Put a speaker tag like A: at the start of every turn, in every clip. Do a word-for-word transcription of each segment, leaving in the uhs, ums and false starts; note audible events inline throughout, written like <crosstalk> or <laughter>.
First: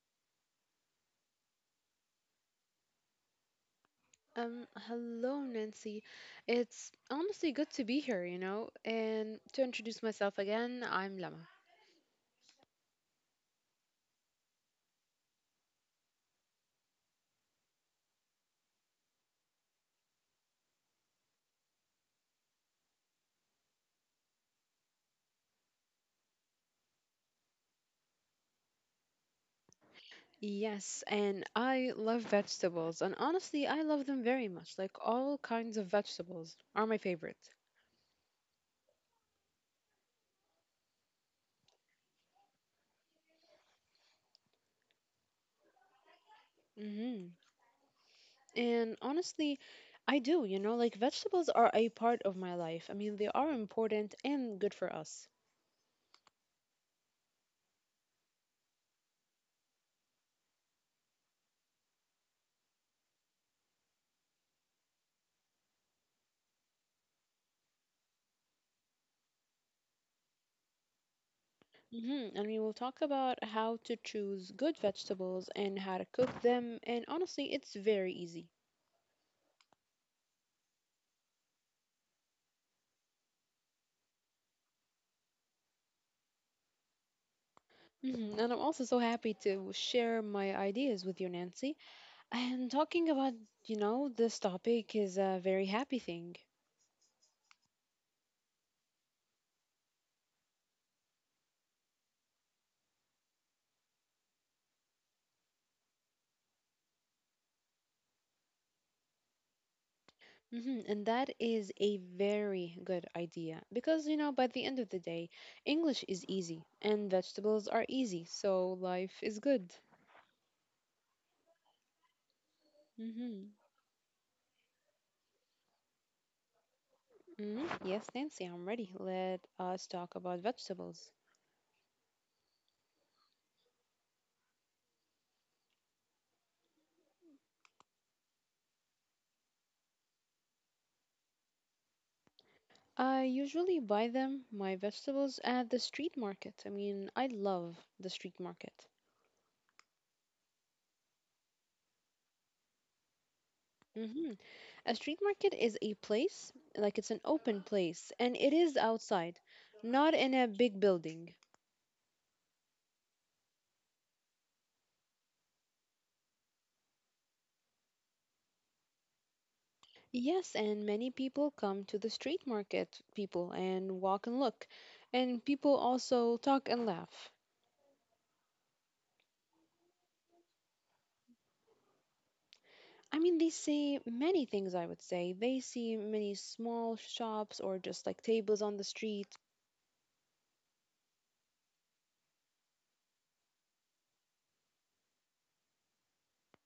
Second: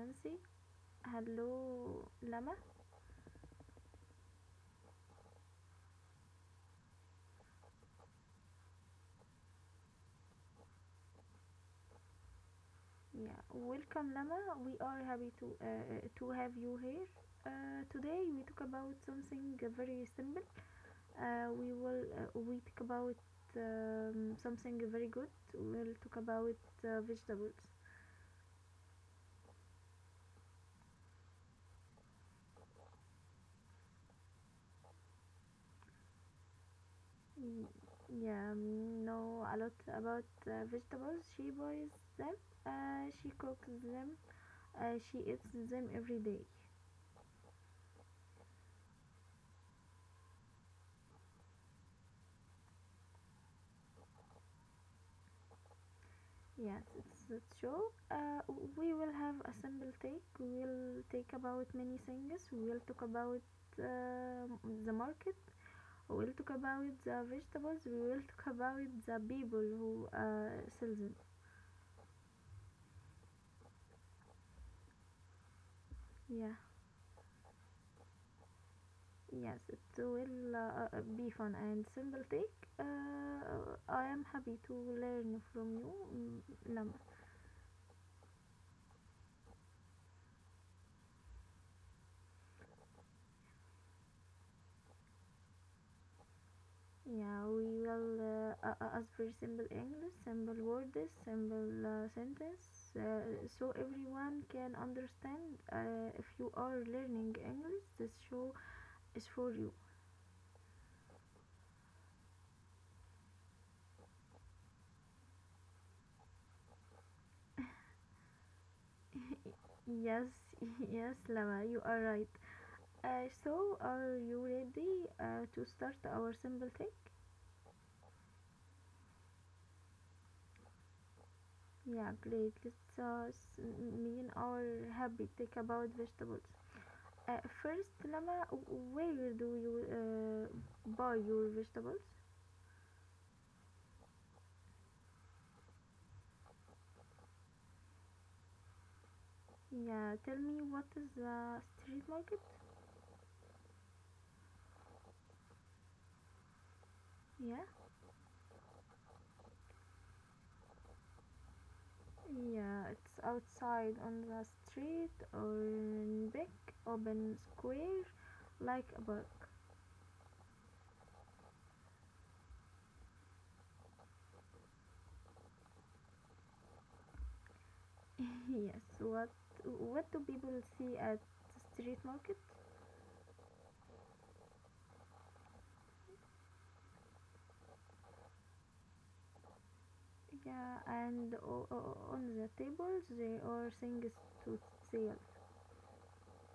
A: Nancy. Hello, Lama.
B: Um, hello, Nancy. It's honestly good to be here, you know. And to introduce myself again, I'm Lama.
A: Yeah, welcome, Lama. We are happy to uh, uh, to have you here. Uh, today we talk about something very simple. Uh, we will uh, we talk about um, something very good. We'll talk about uh, vegetables.
B: Yes, and I love vegetables, and honestly, I love them very much. Like all kinds of vegetables are my favorite.
A: Y- Yeah, um, know a lot about uh, vegetables. She boils them. Uh, she cooks them. Uh, she eats them every day.
B: hmm And honestly, I do, you know, like vegetables are a part of my life. I mean, they are important and good for us.
A: Yes, it's, it's true. Uh, we will have a simple take. We will take about many things. We will talk about uh, the market. We will talk about the vegetables. We will talk about the people who uh, sell them.
B: hmm And we will talk about how to choose good vegetables and how to
A: Yeah,
B: cook them. And honestly, it's very easy.
A: yes, it will uh, uh, be fun and simple take. Uh, I am happy to learn from you, Nam.
B: Mhm. And I'm also so happy to share my ideas with you, Nancy. And talking about, you know, this topic is a very happy thing.
A: Yeah, we will uh, uh, uh, ask very simple English, simple words, simple uh, sentence, uh, so everyone can understand. Uh, if you are learning English, this show is for you.
B: hmm And that is a very good idea because, you know, by the end of the day, English is easy and vegetables are easy, so life is good.
A: <laughs> Yes, <laughs> yes, Lama, you are right. Uh,
B: hmm
A: so, are you ready uh, to start our simple thing?
B: hmm Yes, Nancy, I'm ready. Let us talk about vegetables.
A: Yeah, great. Let's uh, s- mean our habit. Take about vegetables. Uh, first, Lama, where do you uh, buy your vegetables?
B: I usually buy them, my vegetables, at the street market. I mean, I love the street market.
A: Yeah, tell me, what is the street market?
B: Mhm. A street market is a place, like it's an
A: Yeah,
B: open place, and it is outside, not in a big building.
A: yeah, it's outside on the street or in big open square, like a park.
B: Yes, and many people come to the street market, people, and walk and look. And people also talk and laugh.
A: <laughs> Yes, what what do people see at the street market?
B: I mean, they see many things, I would say. They see many small shops or just like tables on the street.
A: Yeah, and o- o- on the tables there are things to sell.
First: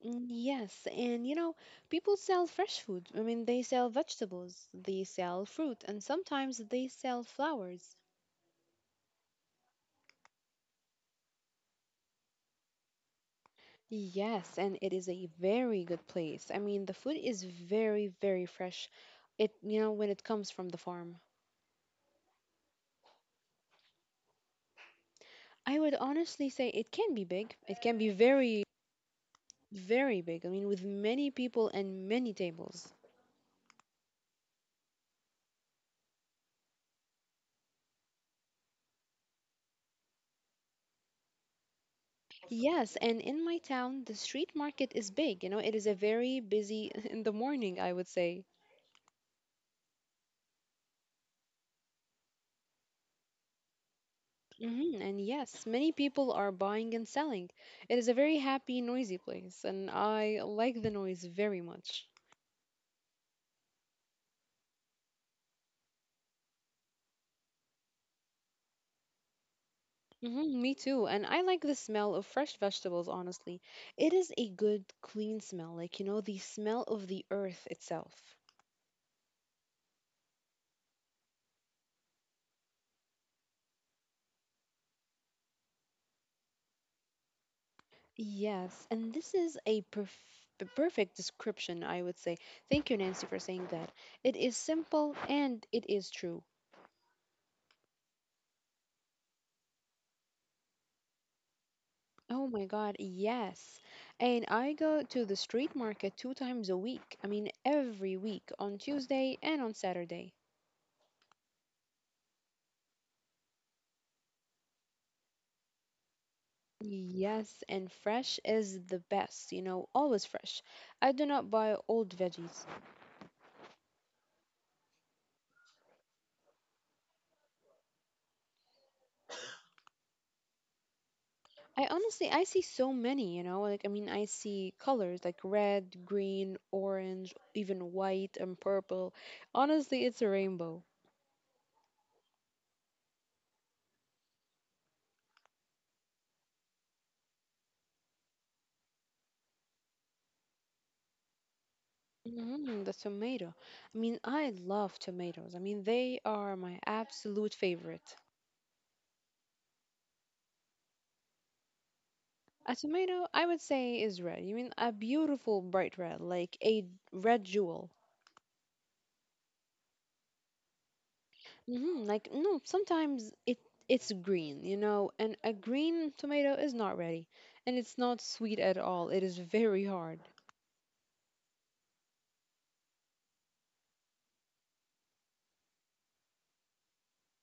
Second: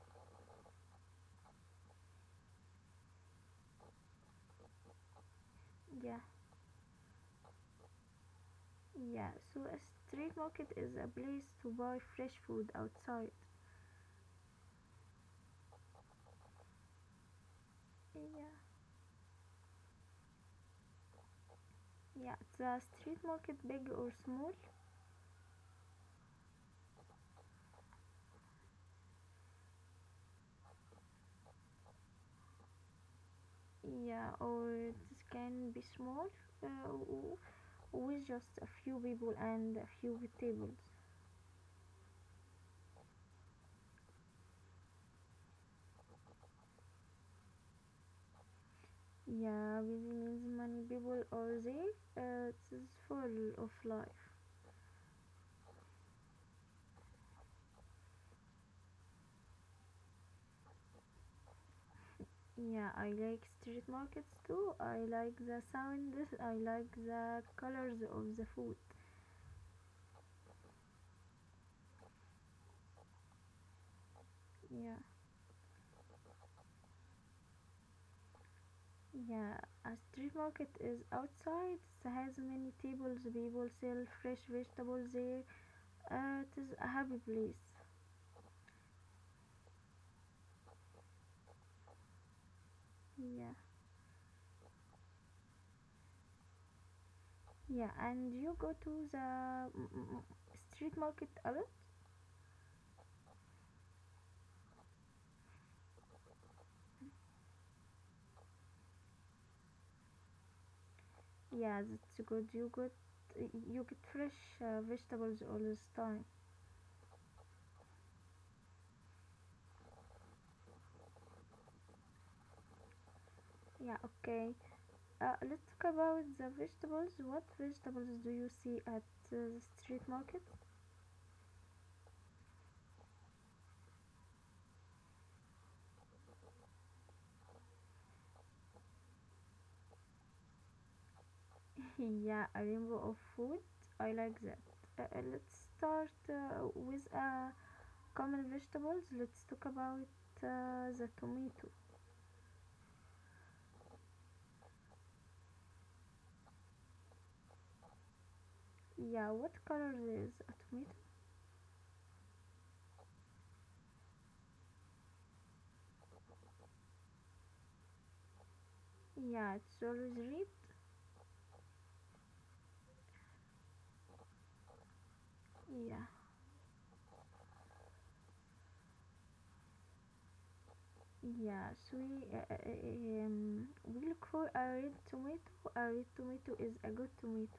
B: Mm, Yes, and you know, people sell fresh food. I mean, they sell vegetables, they sell fruit, and
A: Yeah,
B: sometimes they sell flowers.
A: Yeah, so a street market is a place to buy fresh food outside.
B: Yes, and it is a very good place. I mean, the food is very, very
A: Yeah,
B: fresh. It, you know, when it comes from the farm.
A: yeah. The street market big or small?
B: I would honestly say it can be big. It can be very, very big. I mean, with many people and many tables.
A: Yeah, or it can be small, uh, w- with just a few people and a few tables.
B: Yes, and in my town, the street market is big. You know, it is a very busy <laughs> in the morning, I would say.
A: Yeah, busy means many people are there. Uh, it's full of life.
B: hmm And yes, many people are buying and selling. It is a very happy, noisy place, and I like the noise very much.
A: Yeah, I like street markets too. I like the sound. <laughs> I like the colors of the food.
B: Hmm me too. And I like the smell of fresh vegetables, honestly. It is a good,
A: Yeah.
B: clean smell, like, you know, the smell of the earth itself.
A: Yeah, a street market is outside. It has many tables. People sell fresh vegetables there. Uh, it is a happy place.
B: Yes, and this is a perf- p- perfect description, I would say. Thank you, Nancy, for
A: Yeah,
B: saying that. It is simple and it is true.
A: yeah. And you go to the mm, mm, mm, street market alone?
B: Oh my God, yes. And I go to the street market two times a week. I mean, every week on Tuesday and on Saturday.
A: Yeah, that's good. You got you get fresh uh, vegetables all this time.
B: Yes, and fresh is the best, you know, always fresh. I do not buy old veggies.
A: Yeah, okay. Uh, let's talk about the vegetables. What vegetables do you see at uh, the street market?
B: I honestly, I see so many, you know, like I mean, I see colors like red, green, orange, even white and purple. Honestly, it's a rainbow.
A: <laughs> Yeah, a rainbow of food. I like that. Uh, uh, let's start uh, with uh, common vegetables. Let's talk about uh, the tomato.
B: Hmm the tomato. I mean, I love tomatoes. I mean, they are my absolute favorite.
A: Yeah, what color is a tomato?
B: A tomato, I would say, is red. You mean a beautiful bright red, like a red jewel.
A: Yeah, it's always red.
B: hmm Like no, sometimes it it's green, you know, and a
A: Yeah,
B: green tomato is not ready, and it's not sweet at all. It is very hard.
A: yeah. So we, uh, uh, uh, um, we'll call a red tomato. A red tomato is a good tomato.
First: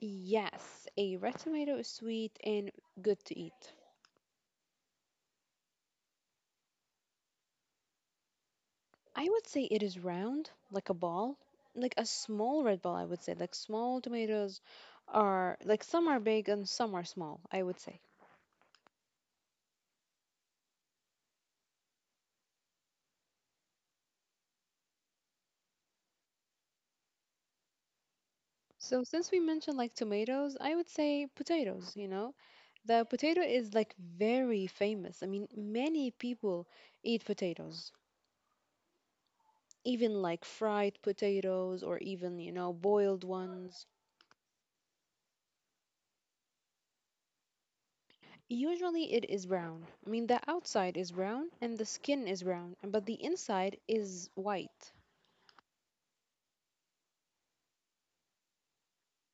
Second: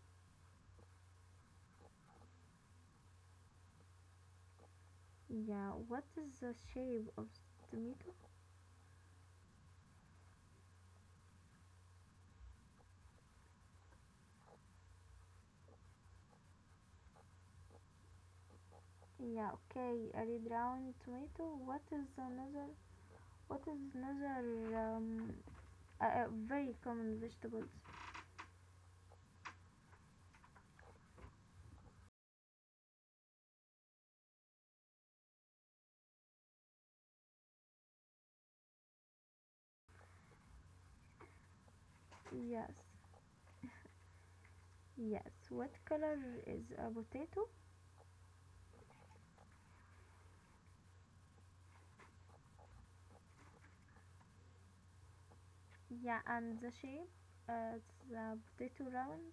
B: Yes, a red tomato is sweet and good to eat.
A: Yeah, what is the shape of the tomato?
B: I would say it is round, like a ball, like a small red ball. I would say like small tomatoes are like some are big and some are small. I would say.
A: Yeah, okay, a red round tomato. What is another? What is another um, uh, very common vegetables?
B: So since we mentioned like tomatoes, I would say potatoes, you know. The potato is like very famous. I mean, many people eat potatoes, even like fried potatoes or even, you know,
A: Yes,
B: boiled ones.
A: yes. What color is a potato?
B: Usually it is brown. I mean, the outside is brown and the skin is brown, but the inside is white.
A: Yeah, and the shape? Uh, it's potato round?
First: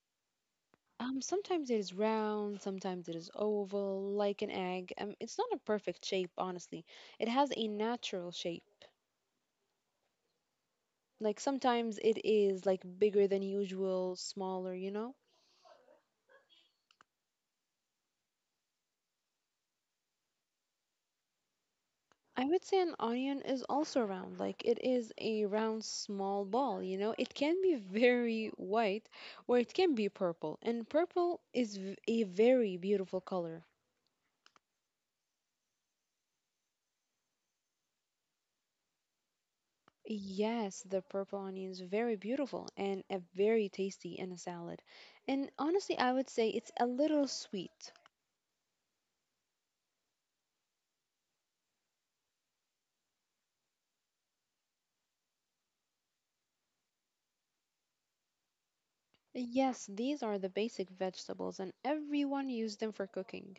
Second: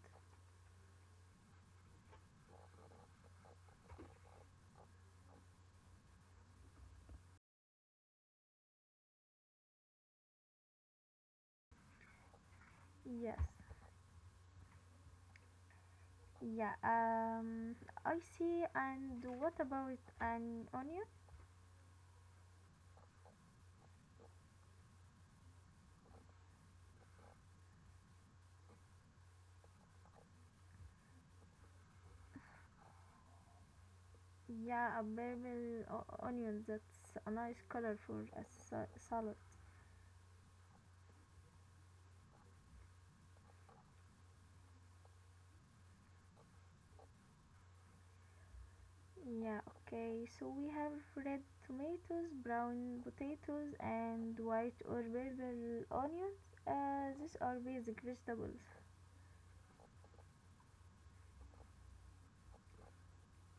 B: Um, sometimes it is round, sometimes it is oval, like an egg. Um, it's not a perfect shape, honestly. It has a natural shape. Like sometimes it is like bigger
A: Yes.
B: than usual, smaller, you know?
A: Yeah, um, I see. And what about an onion?
B: I would say an onion is also round. Like it is a round, small ball, you know? It can be very white or it can be purple. And purple is v- a very beautiful color.
A: Yeah, a purple onion. That's a nice color for a salad.
B: Yes, the purple onion is very beautiful and a very tasty in a salad. And honestly, I would say it's a little sweet.
A: Yeah, okay. So we have red tomatoes, brown potatoes, and white or purple onions. Uh, these are basic vegetables.
B: Yes, these are the basic vegetables, and everyone used them for cooking.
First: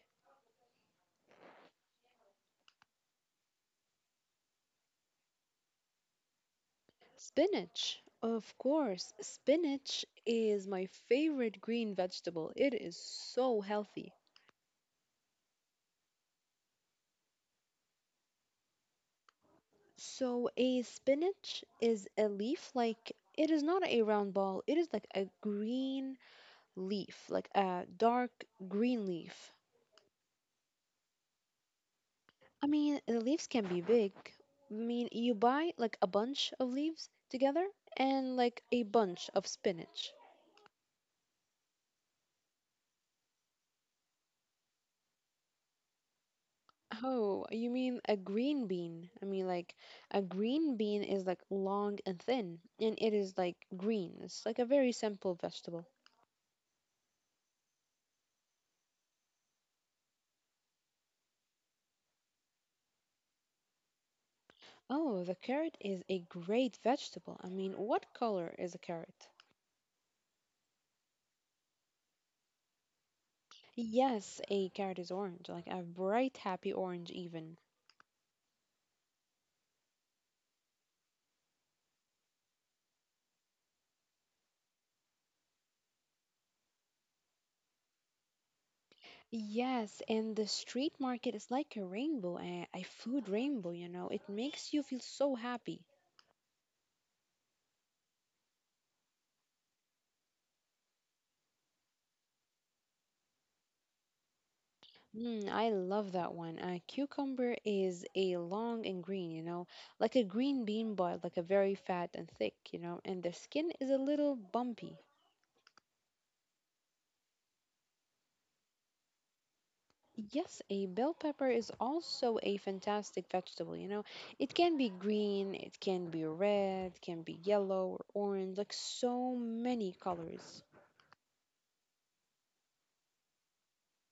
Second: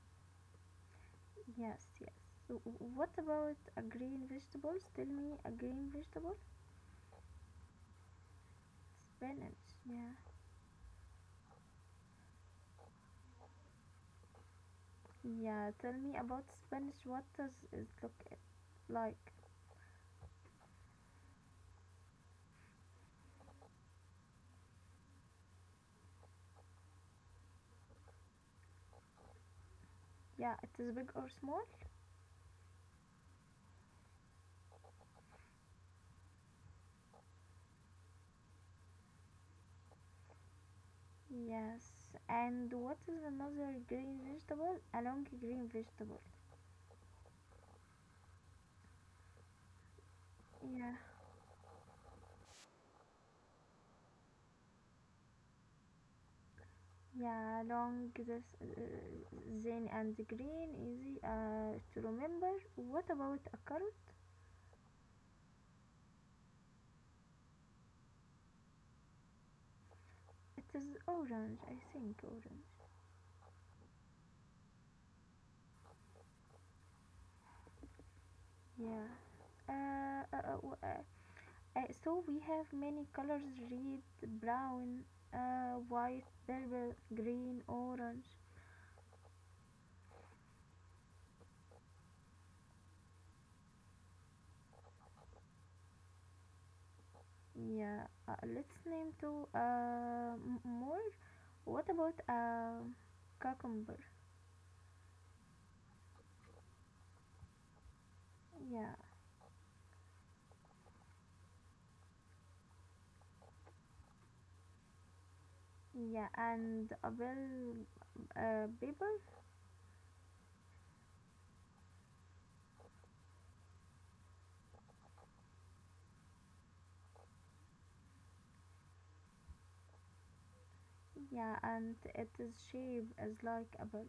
A: Yes, yes. So what about a green vegetables? Tell me a green vegetable.
B: Spinach, of course.
A: Spinach.
B: Spinach
A: Yeah.
B: is my favorite green vegetable. It is so healthy.
A: Yeah, tell me about spinach. What does it look like?
B: So, a spinach is a leaf like it is not a round ball, it is like a green leaf, like a dark green leaf.
A: Yeah, it is big or small?
B: I mean, the leaves can be big. I mean, you buy like a bunch of leaves together and like a bunch of spinach.
A: Yes. And what is another green vegetable? A long green vegetable.
B: Oh, you mean a green bean? I mean, like, a green
A: Yeah.
B: bean is like long and thin, and it is like green. It's like a very simple vegetable.
A: Yeah, long this uh, thin and green, easy uh, to remember. What about a carrot?
B: Oh, the carrot is a great vegetable. I mean, what color is a carrot?
A: It is orange, I think orange.
B: Yes, a carrot is orange, like a bright, happy orange, even.
A: Yeah. Uh, uh, uh, w- uh, uh, so we have many colors: red, brown, uh, white, purple, green, orange.
B: Yes, and the street market is like a rainbow, a, a food rainbow, you know. It makes you feel so happy.
A: Yeah. Uh, let's name two uh, m- more. What about uh, cucumber?
B: Mm, I love that one. A cucumber is a long
A: Yeah.
B: and green, you know, like a green bean, but like a very fat and thick, you know, and the skin is a little bumpy.
A: Yeah, and a bell uh, paper.
B: Yes, a bell pepper is also a fantastic vegetable, you know. It can be green, it can be red, can be yellow or orange, like so many colors.
A: Yeah, and it is shape is like a bell.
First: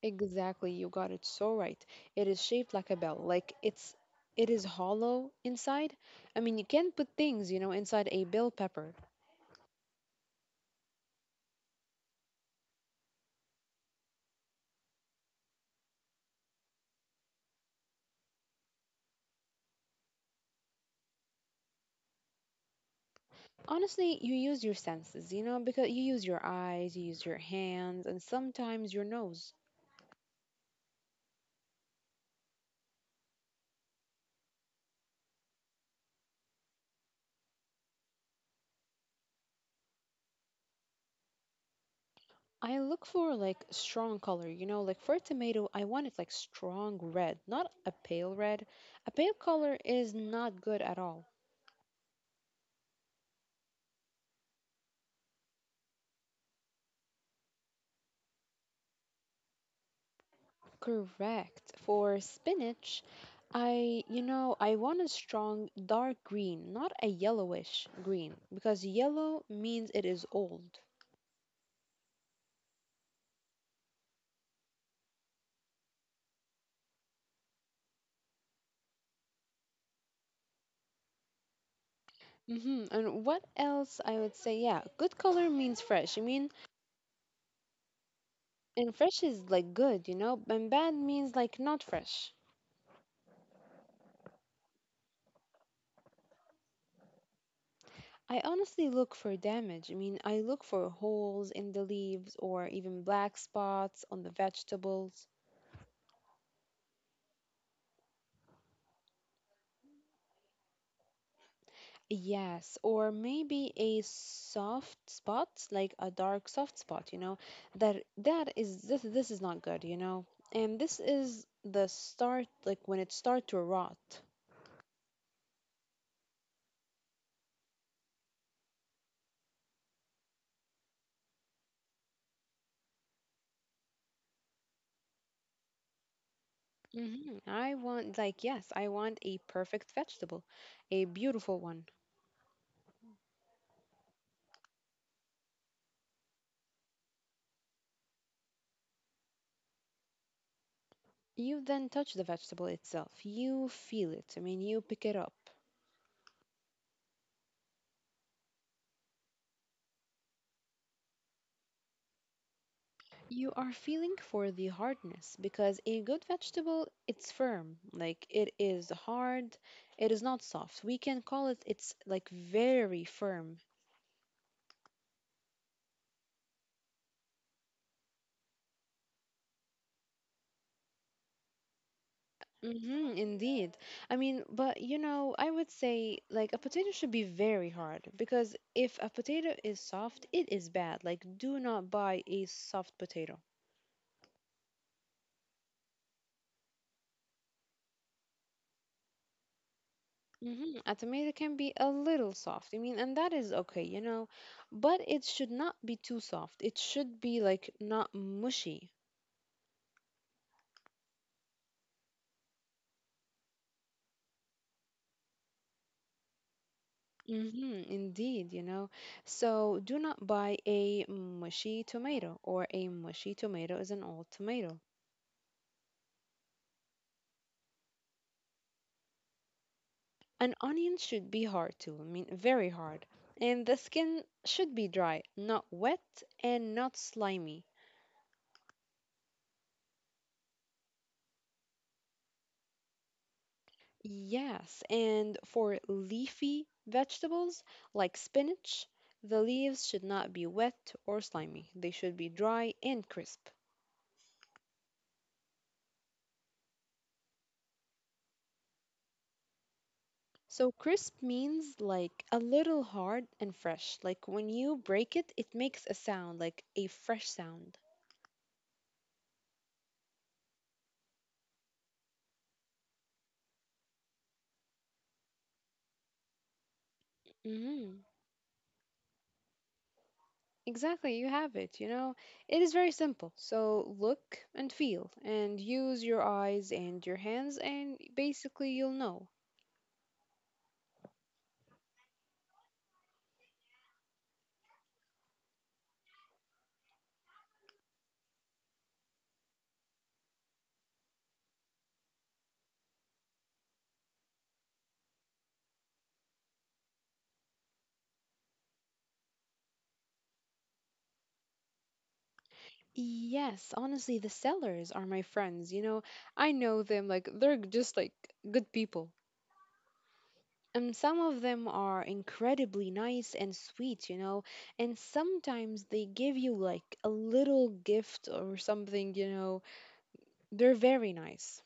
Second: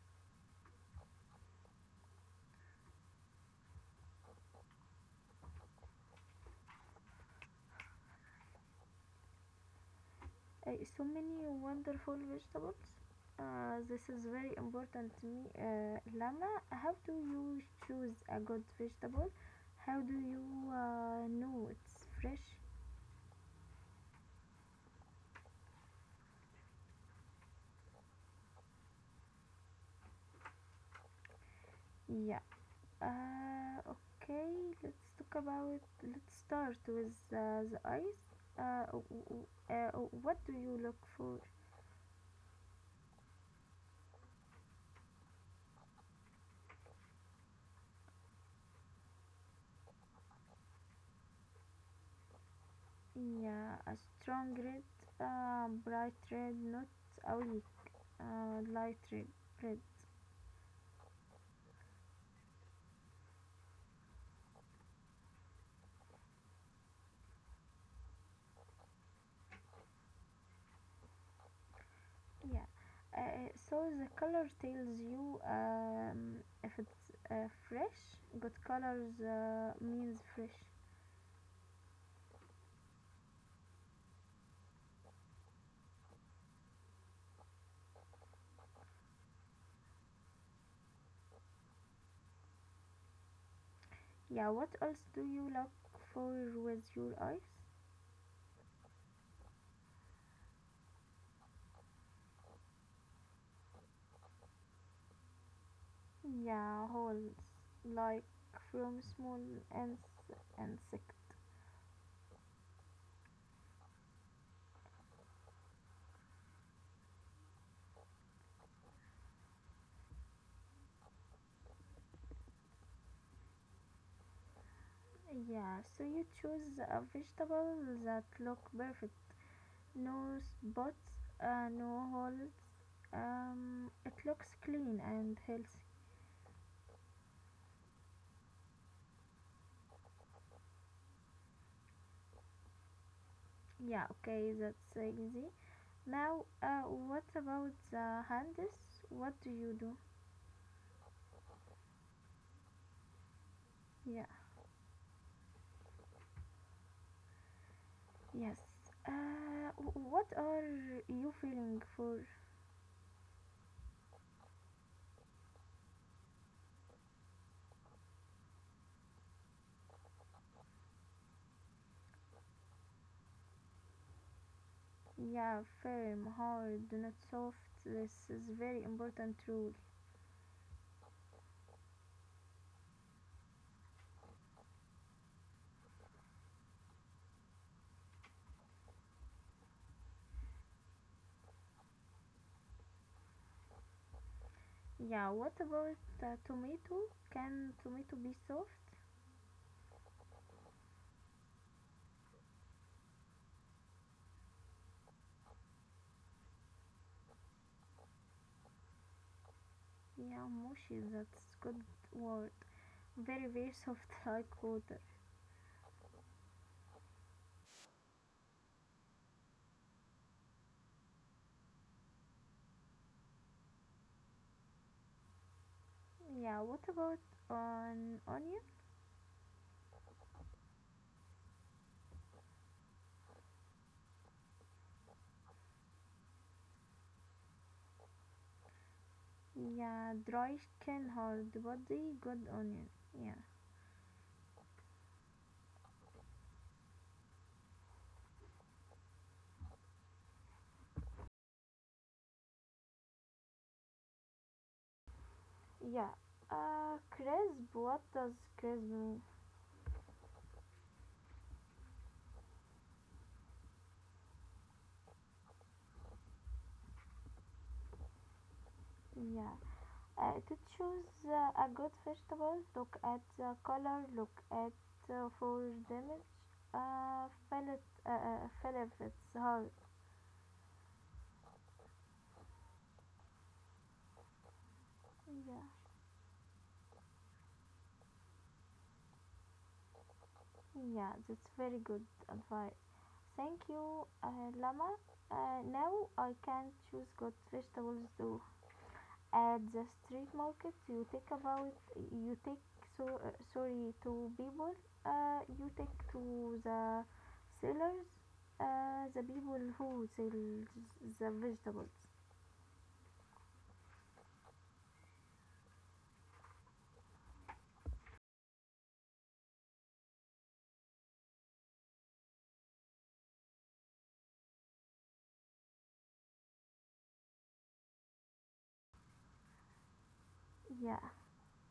B: Exactly, you got it so right. It is shaped like a bell, like it's it is hollow inside. I mean, you can put things, you know, inside a bell pepper.
A: Uh, so many wonderful vegetables. Uh, this is very important to me. Uh, Lama, how do you choose a good vegetable? How do you uh, know it's fresh?
B: Honestly, you use your senses, you know, because you use your eyes, you use your hands, and sometimes your nose.
A: Yeah. Uh, okay, let's talk about. Let's start with uh, the eyes. Uh, w- w- uh, what do you look for?
B: I look for like strong color, you know, like for a tomato, I want it like strong red, not a pale red. A pale color is not good at all.
A: Yeah, a strong red, uh, bright red, not a weak uh, light red, red.
B: Correct. For spinach, I, you know, I want a strong dark green, not a yellowish green, because yellow means it is old.
A: Yeah, uh, uh, so the color tells you, um, if it's uh, fresh, good colors uh, means fresh.
B: Mm-hmm. And what else I would say? Yeah, good color means fresh. I mean, and fresh is like good, you know, and bad means like not fresh.
A: Yeah, what else do you look for with your eyes?
B: I honestly look for damage. I mean, I look for holes in the leaves or even black spots on the vegetables.
A: Yeah, holes like from small ins- insect.
B: Yes, or maybe a soft spot, like a dark soft spot, you know, that that is this this is not good, you know. And this is the start like when it start to rot.
A: Yeah, so you choose a vegetable that look perfect, no spots, uh, no holes, um, it looks clean and healthy.
B: hmm I want like yes, I want a perfect vegetable, a beautiful one.
A: Yeah, okay, that's easy. Now, uh, what about the hands? What do you do?
B: You then touch the vegetable itself. You feel
A: Yeah,
B: it. I mean, you pick it up.
A: yes. Uh, wh- what are you feeling for?
B: You are feeling for the hardness because a good vegetable, it's firm. Like, it is hard. It is not soft. We can call it, it's like very firm.
A: Yeah, firm, hard, not soft. This is very important rule.
B: Mm-hmm, indeed. I mean, but you know, I would say like a potato should be very hard because if a potato is soft, it is bad. Like, do not buy a soft potato.
A: Yeah, what about the tomato? Can tomato be soft?
B: Mm-hmm. A tomato can be a little soft. I mean, and that is okay, you know, but it should not be too soft. It should be like not mushy.
A: Yeah, mushy, that's good word. Very, very soft, <laughs> like water.
B: Mm-hmm. Indeed, you know. So do not buy a mushy tomato, or a mushy tomato is an old tomato.
A: Yeah, what about on onion?
B: An onion should be hard too. I mean, very hard. And the skin should be dry, not wet, and not slimy.
A: Yeah, Droichen hard body, good onion. Yeah.
B: Yes, and for leafy vegetables like spinach, the leaves should not be wet or slimy. They should be dry and crisp.
A: Yeah. Uh, crisp. What does crisp mean?
B: So crisp means like a little hard and fresh. Like when you break it, it makes a sound, like a fresh sound.
A: Yeah. Uh, to choose uh, a good vegetable, look at the color, look at uh, for damage, uh, fill it,
B: hmm
A: uh, uh, fill if it's hard.
B: Exactly, you have it. You know, it is very simple. So look and feel and
A: Yeah.
B: use your eyes and your hands, and basically you'll know.
A: Yeah, that's very good advice. Thank you, uh, Lama. Uh, now I can choose good vegetables to at the street market, you take about you take so, uh, sorry to people, uh, you take to the sellers, uh, the people who sell the vegetables.
B: Yes, honestly, the sellers are my friends. You know, I know them, like, they're just like good people. And some of them are incredibly nice and sweet, you know, and sometimes they give you like a little gift or something, you know. They're
A: Yeah,
B: very nice.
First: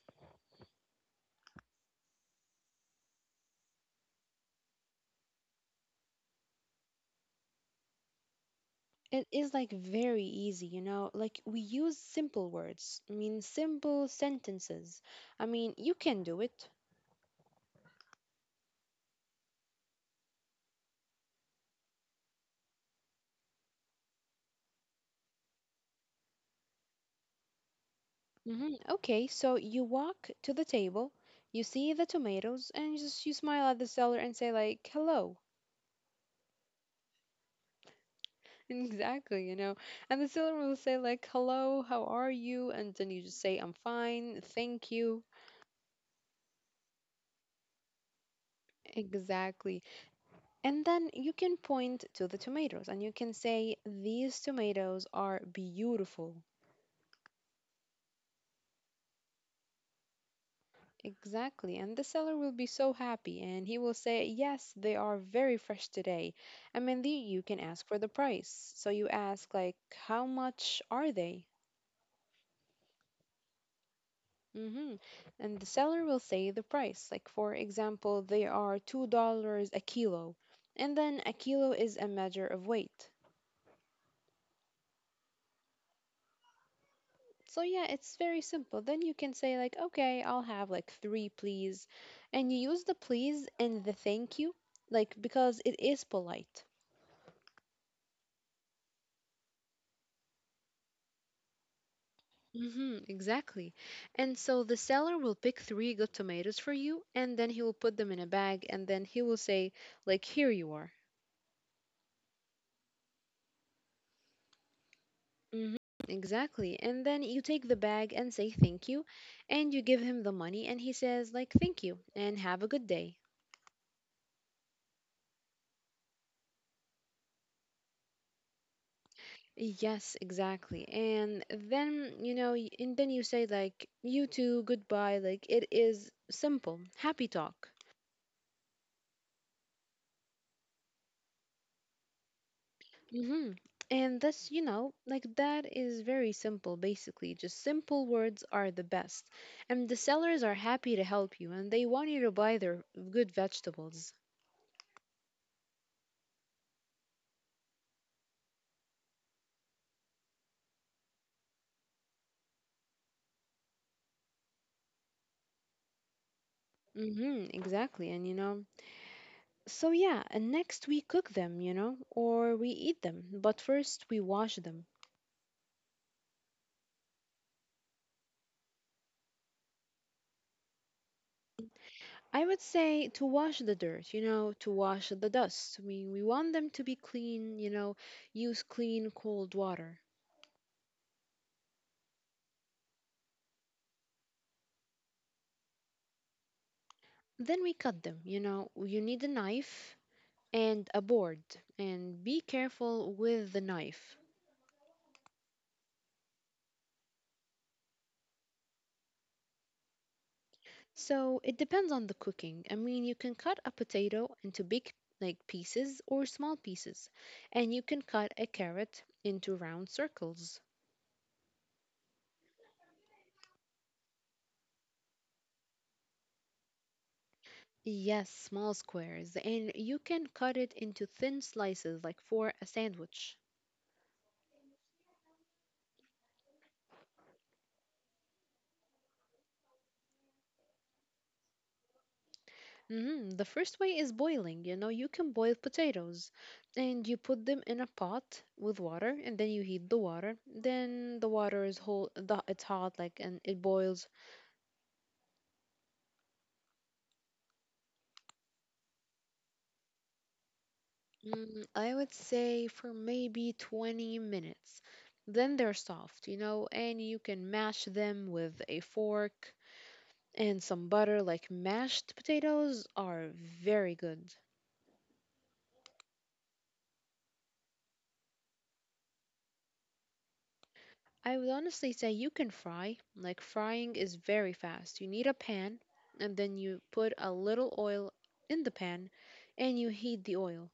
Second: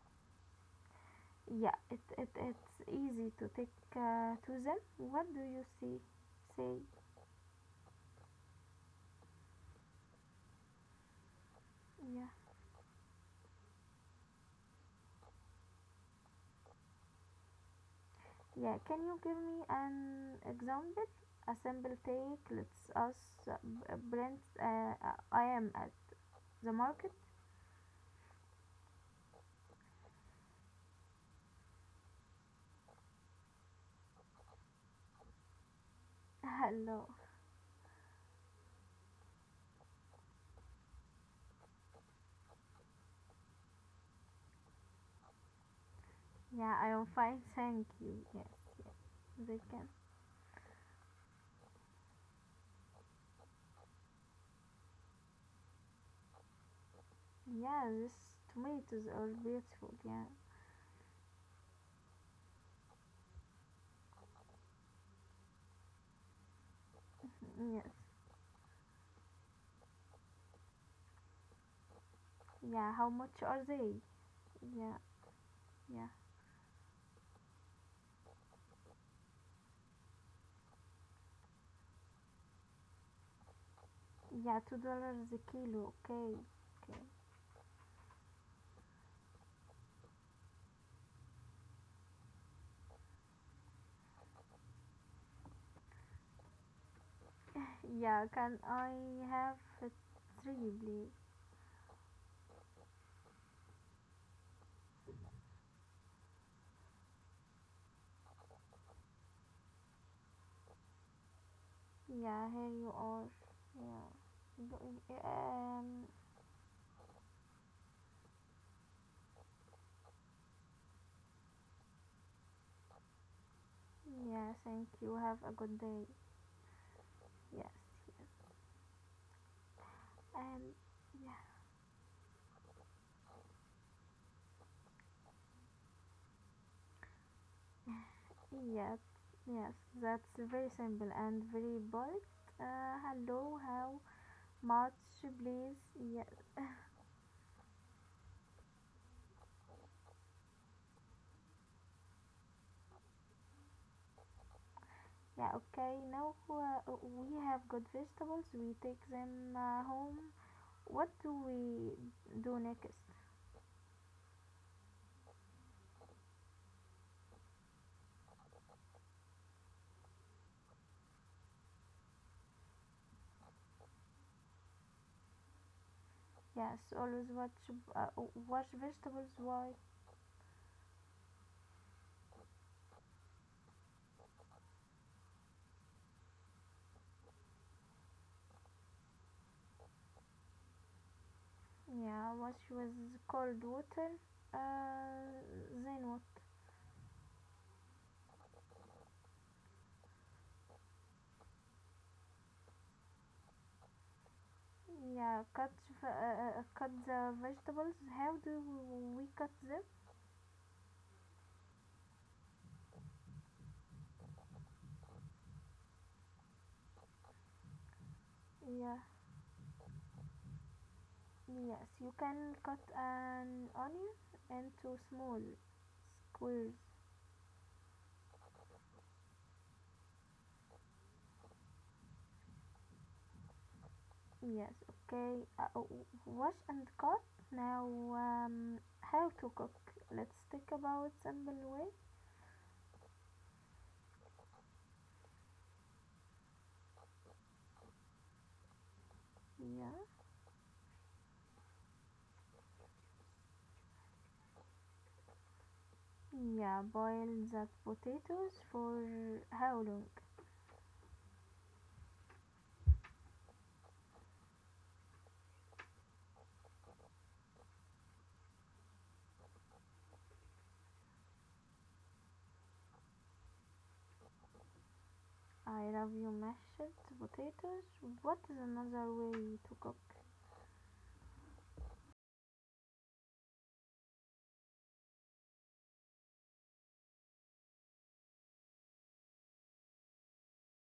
A: yeah, it, it it's easy to take uh, to them. What do you see say?
B: It is like very easy, you know, like we use simple
A: Yeah,
B: words, I mean, simple sentences. I mean, you can do it.
A: yeah, can you give me an example, a simple take? Let's us, uh, b- brent, uh, I am at the market.
B: hmm Okay, so you walk to the table, you see the tomatoes, and you just you smile at the seller and say like, "Hello."
A: <laughs> Hello.
B: <laughs> Exactly, you know. And the seller will say like, "Hello, how are you?" And then you just say, "I'm fine, thank you."
A: Yeah, I am fine, thank you. Yes, yes, they
B: Exactly.
A: can.
B: And then you can point to the tomatoes and you can say, these tomatoes are beautiful.
A: Yeah, these tomatoes are beautiful. Yeah,
B: Exactly. And the seller will be so happy and he will say, yes, they are very fresh today. And Mindy, you can
A: <laughs> yes.
B: ask for the price. So you ask, like, how much are they?
A: Yeah, how much are they?
B: Mm-hmm.
A: Yeah,
B: And the seller
A: yeah,
B: will say the price. Like, for example, they are two dollars a kilo. And then a kilo is a measure of weight.
A: yeah. Two dollars a kilo. Okay, okay.
B: So yeah, it's very simple. Then you can say, like, okay, I'll have like three, please. And you use the please and the thank you, like, because it is polite.
A: <laughs> Yeah, can I have uh, three, please?
B: Hmm exactly. And so the seller will pick three good tomatoes for you, and then he will put them in a bag, and then he will say, like, here you are.
A: Yeah, here you are. Yeah. B-
B: hmm
A: Um.
B: exactly. And then you take the bag and say thank you, and you give him the money, and he says, like, thank you, and have a good day.
A: Yeah, thank you. Have a good day. Yes, yes.
B: Yes,
A: And
B: exactly.
A: yeah.
B: And then, you know, y- and then you say, like, you too, goodbye. Like, it is simple, happy talk.
A: Yes, yes, that's very simple and very polite. Uh,
B: Mm-hmm.
A: hello, how
B: And that's, you know,
A: much,
B: like that
A: please?
B: is
A: Yeah,
B: very
A: <laughs>
B: simple, basically. Just simple words are the best. And the sellers are happy to help you and they want you to buy their good vegetables.
A: yeah, okay. Now uh, we have good vegetables. We take them uh, home. What do we do next?
B: Mm-hmm, exactly. And, you know, so yeah, and next we cook them, you know, or we eat them. But first we wash them.
A: Yes, always watch uh, wash vegetables. Why?
B: I would say to wash the dirt, you know, to wash the dust. We, we want them to be clean, you know, use clean, cold water.
A: Yeah, wash with cold water. Uh, then what?
B: Then we cut them, you know, you need a knife and a board and be careful with the knife.
A: Yeah, cut v- uh, uh, cut the vegetables. How do we cut them?
B: So it depends on the cooking. I mean, you can cut a potato into big like pieces or small pieces, and you can cut a
A: Yeah.
B: carrot into round circles.
A: Yes, you can cut an onion into small squares.
B: Yes, small squares, and you can cut it into thin slices like for a sandwich.
A: Yes, okay. Uh, w- wash and cut. Now, um, how to cook? Let's talk about simple way.
B: hmm The first way is boiling. You know, you can boil potatoes and you put them in a pot with water and then you heat the
A: Yeah,
B: water. Then the water is whole, the, it's hot, like, and it boils.
A: yeah. Boil the potatoes for how long?
B: Mm, I would say for maybe twenty minutes. Then they're soft, you know, and you can mash them with a fork and some butter. Like, mashed potatoes are very good.
A: I love you mashed potatoes. What is another way to cook?
B: I would honestly say you can fry. Like frying is very fast. You need a pan and then you put a little oil in the pan and you heat the oil.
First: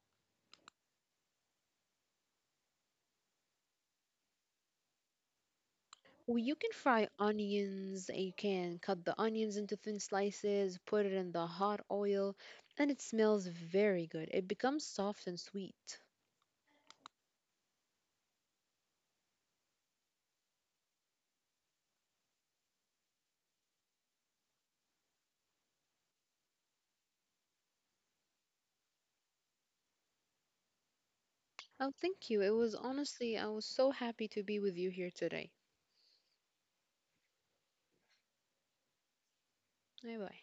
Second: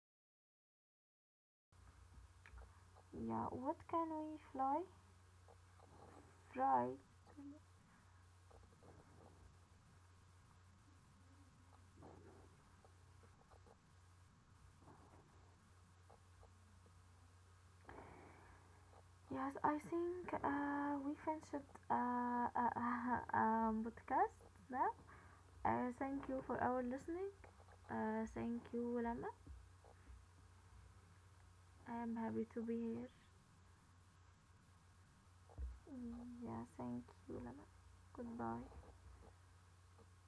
A: Yeah, what can we fry?
B: Well, you can
A: Fry.
B: fry onions, and you can cut the onions into thin slices, put it in the hot oil, and it smells very good. It becomes soft and sweet.
A: Yes, I think uh, we finished uh, uh, <laughs> um, podcast now. Uh, thank you for our listening. Uh, thank you, Lama.
B: Oh,
A: I
B: thank
A: am
B: you. It
A: happy
B: was
A: to be here.
B: honestly, I was so happy to be with you here today.
A: Mm, yeah, thank you, Lama. Goodbye.
B: Bye bye.